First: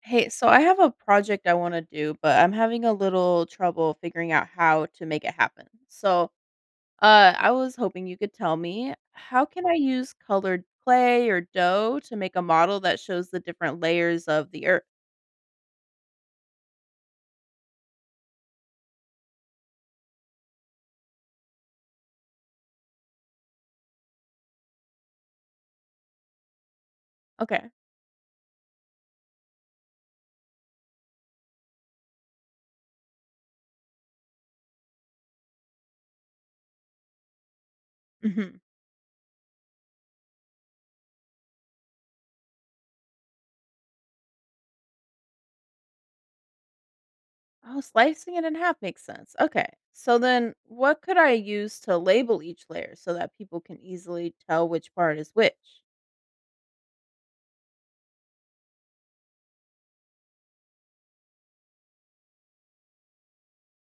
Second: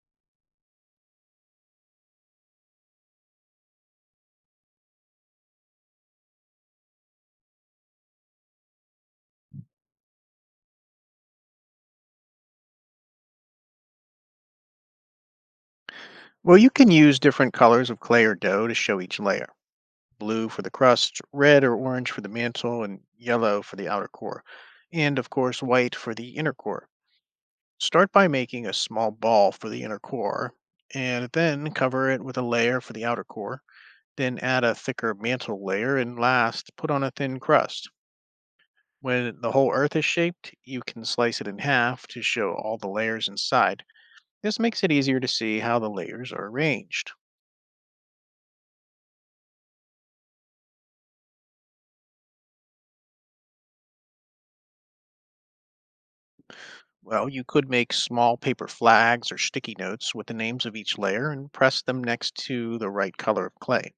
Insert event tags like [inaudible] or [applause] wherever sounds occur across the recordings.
Hey, so I have a project I want to do, but I'm having a little trouble figuring out how to make it happen. I was hoping you could tell me, how can I use colored clay or dough to make a model that shows the different layers of the earth? Well, you can use different colors of clay or dough to show each layer. Blue for the crust, red or orange for the mantle, and yellow for the outer core. And of course, white for the inner core. Okay. Start by making a small ball for the inner core and then cover it with a layer for the outer core. Then add a thicker mantle layer and last put on a thin crust. hmm When the whole earth is shaped, you can slice it in half to show all the layers inside. This makes it easier to see how the layers are arranged. Oh, slicing it in half makes sense. Okay. So then, what could I use to label each layer so that people can easily tell which part is which? Well, you could make small paper flags or sticky notes with the names of each layer and press them next to the right color of clay.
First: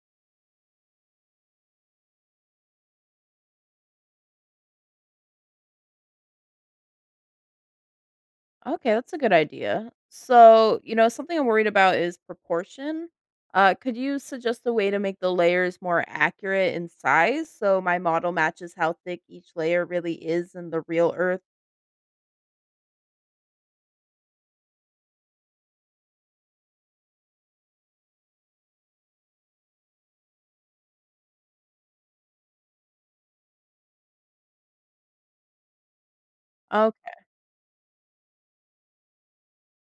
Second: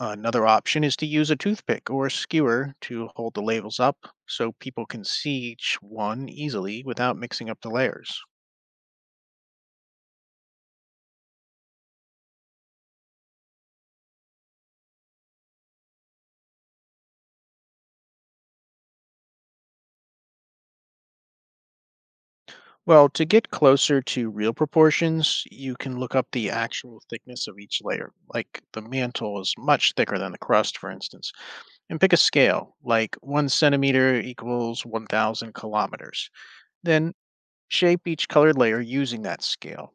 Another option is to use a toothpick or skewer to hold the labels up so people can see each one easily without mixing up the layers. Okay, that's a good idea. So, you know, something I'm worried about is proportion. Could you suggest a way to make the layers more accurate in size so my model matches how thick each layer really is in the real Earth? Well, to get closer to real proportions, you can look up the actual thickness of each layer. Like the mantle is much thicker than the crust, for instance, and pick a scale, like one centimeter equals 1,000 kilometers. Okay. Then shape each colored layer using that scale.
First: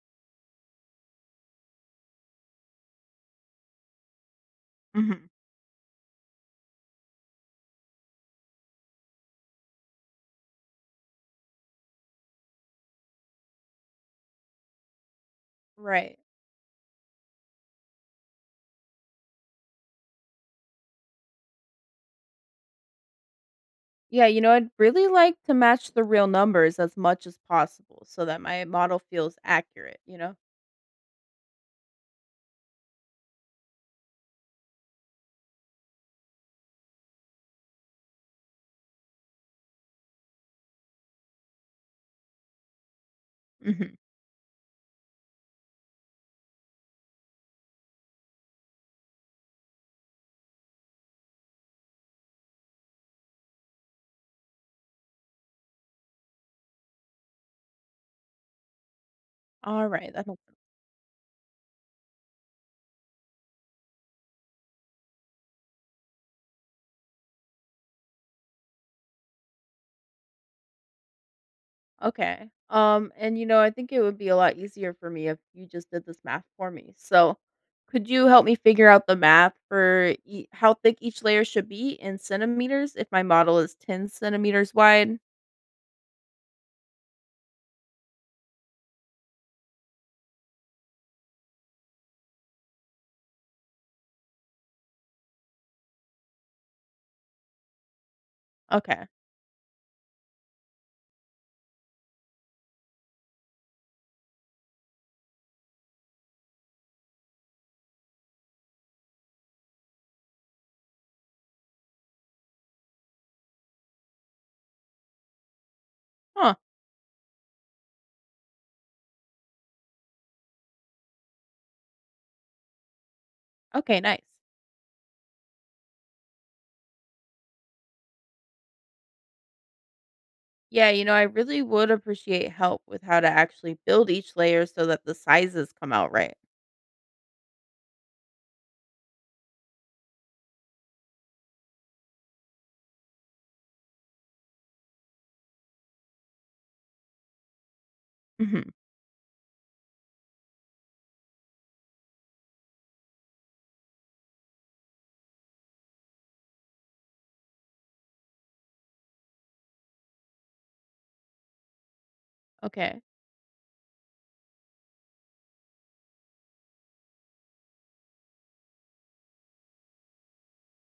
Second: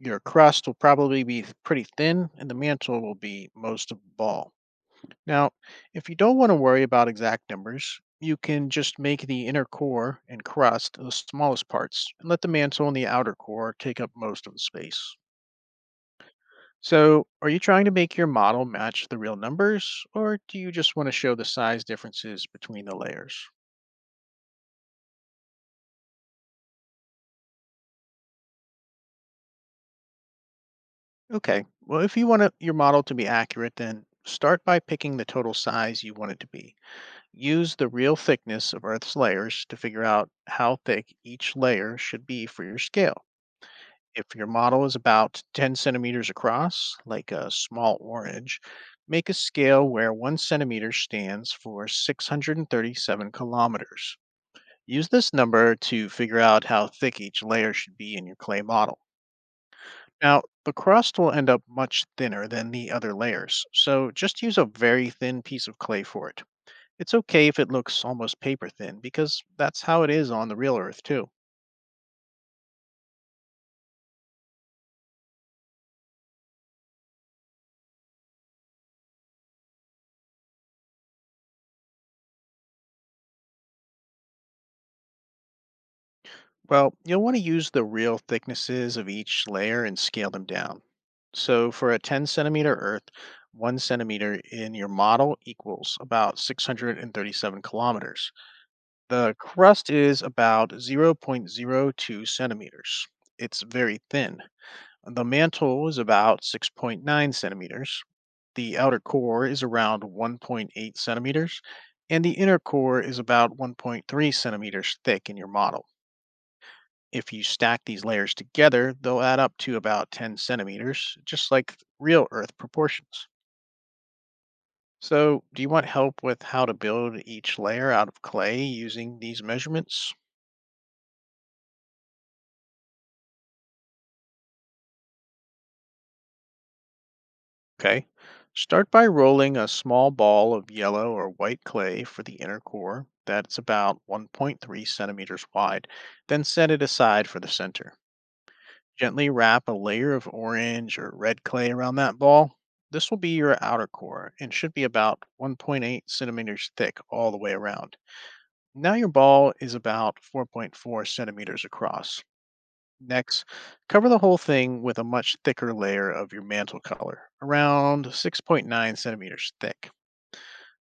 Your crust will probably be pretty thin, and the mantle will be most of the ball. mhm, Now, if you don't want to worry about exact numbers, you can just make the inner core and crust the smallest parts and let the mantle and the outer core take up most of the space. Right. So, are you trying to make your model match the real numbers, or do you just want to show the size differences between the layers? Yeah, you know, I'd really like to match the real numbers as much as possible so that my model feels accurate? Okay, well, if your model to be accurate, then start by picking the total size you want it to be. Use the real thickness of Earth's layers to figure out how thick each layer should be for your scale. Mhm. If your model is about 10 centimeters across, like a small orange, make a scale where 1 centimeter stands for 637 kilometers. Use this number to figure out how thick each layer should be in your clay model. All right. That Now, the crust will end up much thinner than the other layers, so just use a very thin piece of clay for it. It's okay if it looks almost paper thin, because that's how it is on the real Earth, too. Okay. And you know, I think it would be a lot easier for me if you just did this math for me. So, could you help me figure out the math for how thick each layer should be in centimeters if my model is 10 centimeters wide? Well, you'll want to use the real thicknesses of each layer and scale them down. So for a 10 centimeter earth, one centimeter in your model equals about 637 kilometers. Okay. The crust is about zero point zero 0.02 centimeters. It's very thin. The mantle is about 6.9 centimeters. The outer core is around 1.8 centimeters. And the inner core is about 1.3 centimeters thick in your model. Huh. If you stack these layers together, they'll add up to about 10 centimeters, just like real Earth proportions. Okay, nice. So, do you want help with how to build each layer out of clay using these measurements? Yeah, you know, I really would appreciate help with how to actually build each layer so that the sizes come out right. Okay. Start by rolling a small ball of yellow or white clay for the inner core that's about 1.3 centimeters wide, then set it aside for the center. hmm Gently wrap a layer of orange or red clay around that ball. This will be your outer core and should be about 1.8 centimeters thick all the way around. Now your ball is about 4.4 centimeters across. Okay. Next, cover the whole thing with a much thicker layer of your mantle color, around 6.9 centimeters thick.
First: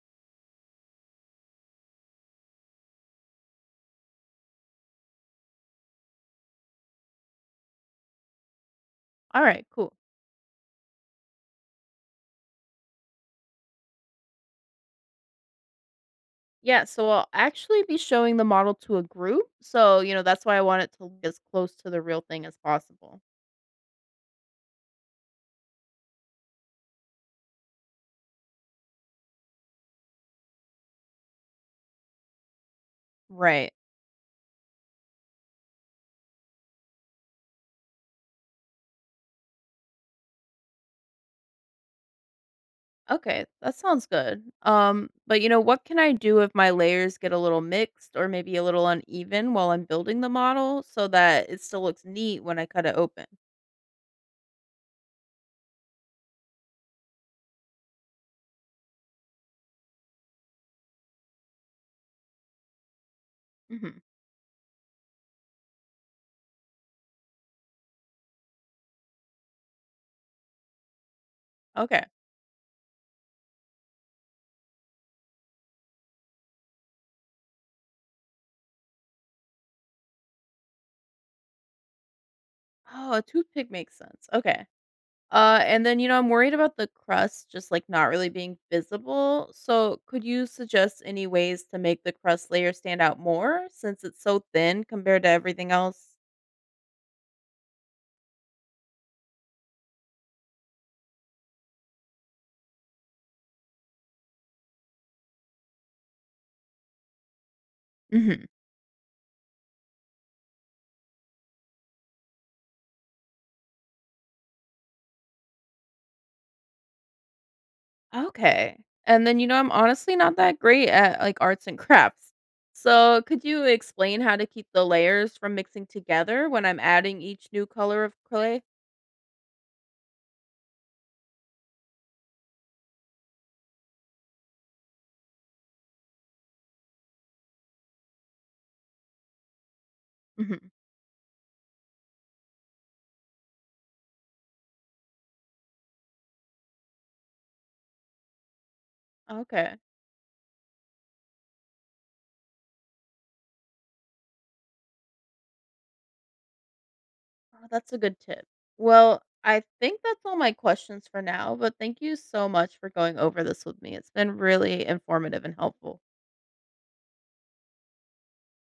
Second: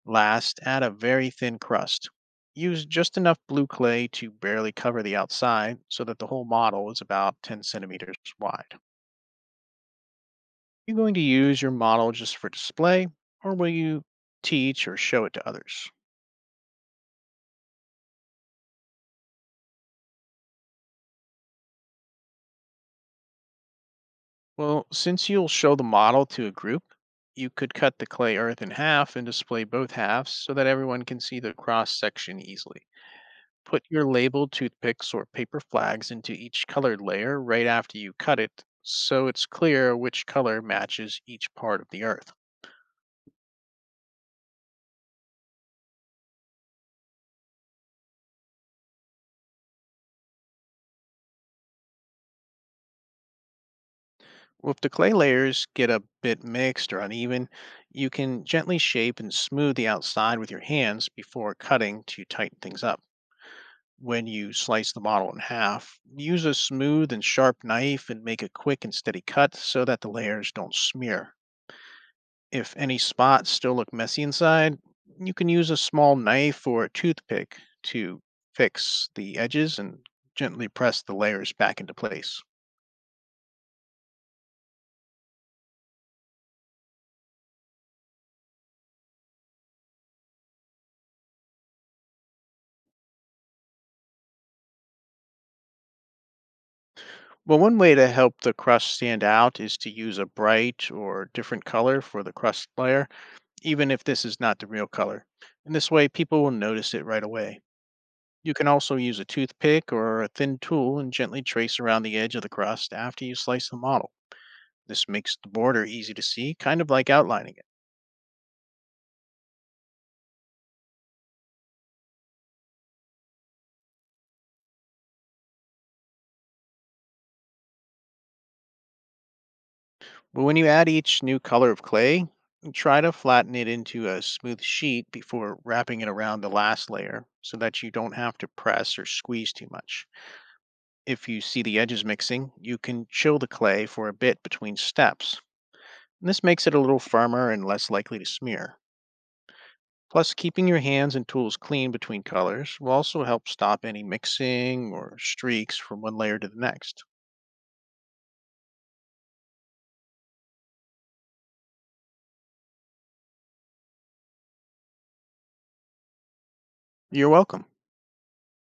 Last, add a very thin crust. Use just enough blue clay to barely cover the outside so that the whole model is about 10 centimeters wide. All right, cool. You going to use your model just for display, or will you teach or show it to others? Yeah, so I'll actually be showing the model to a group. So, you know, that's why I want it to look as close to the real thing as possible. Well, since you'll show the model to a group, you could cut the clay earth in half and display both halves so that everyone can see the cross section easily. Right. Put your labeled toothpicks or paper flags into each colored layer right after you cut it so it's clear which color matches each part of the earth. Okay, that sounds good. But you know, what can I do if my layers get a little mixed or maybe a little uneven while I'm building the model so that it still looks neat when I cut it open? Well, if the clay layers get a bit mixed or uneven, you can gently shape and smooth the outside with your hands before cutting to tighten things up. hmm When you slice the bottle in half, use a smooth and sharp knife and make a quick and steady cut so that the layers don't smear. Okay. If any spots still look messy inside, you can use a small knife or a toothpick to fix the edges and gently press the layers back into place. Oh, a toothpick makes sense. Okay. And then, you know, I'm worried about the crust just like not really being visible. So, could you suggest any ways to make the crust layer stand out more since it's so thin compared to everything else? Well, one way to help the crust stand out is to use a bright or different color for the crust layer, even if this is not the real color. And this way, people will notice it right away. hmm You can also use a toothpick or a thin tool and gently trace around the edge of the crust after you slice the model. This makes the border easy to see, kind of like outlining it. Okay. And then, you know, I'm honestly not that great at like arts and [laughs] crafts. So, could you explain how to keep the layers from mixing together when I'm adding each new color of clay? But when you add each new color of clay, try to flatten it into a smooth sheet before wrapping it around the last layer so that you don't have to press or squeeze too much. hmm If you see the edges mixing, you can chill the clay for a bit between steps. This makes it a little firmer and less likely to smear. Okay. Plus, keeping your hands and tools clean between colors will also help stop any mixing or streaks from one layer to the next. Oh, that's a good tip. Well, I think that's all my questions for now, but thank you so much for going over this with me. It's been really informative and helpful. You're welcome.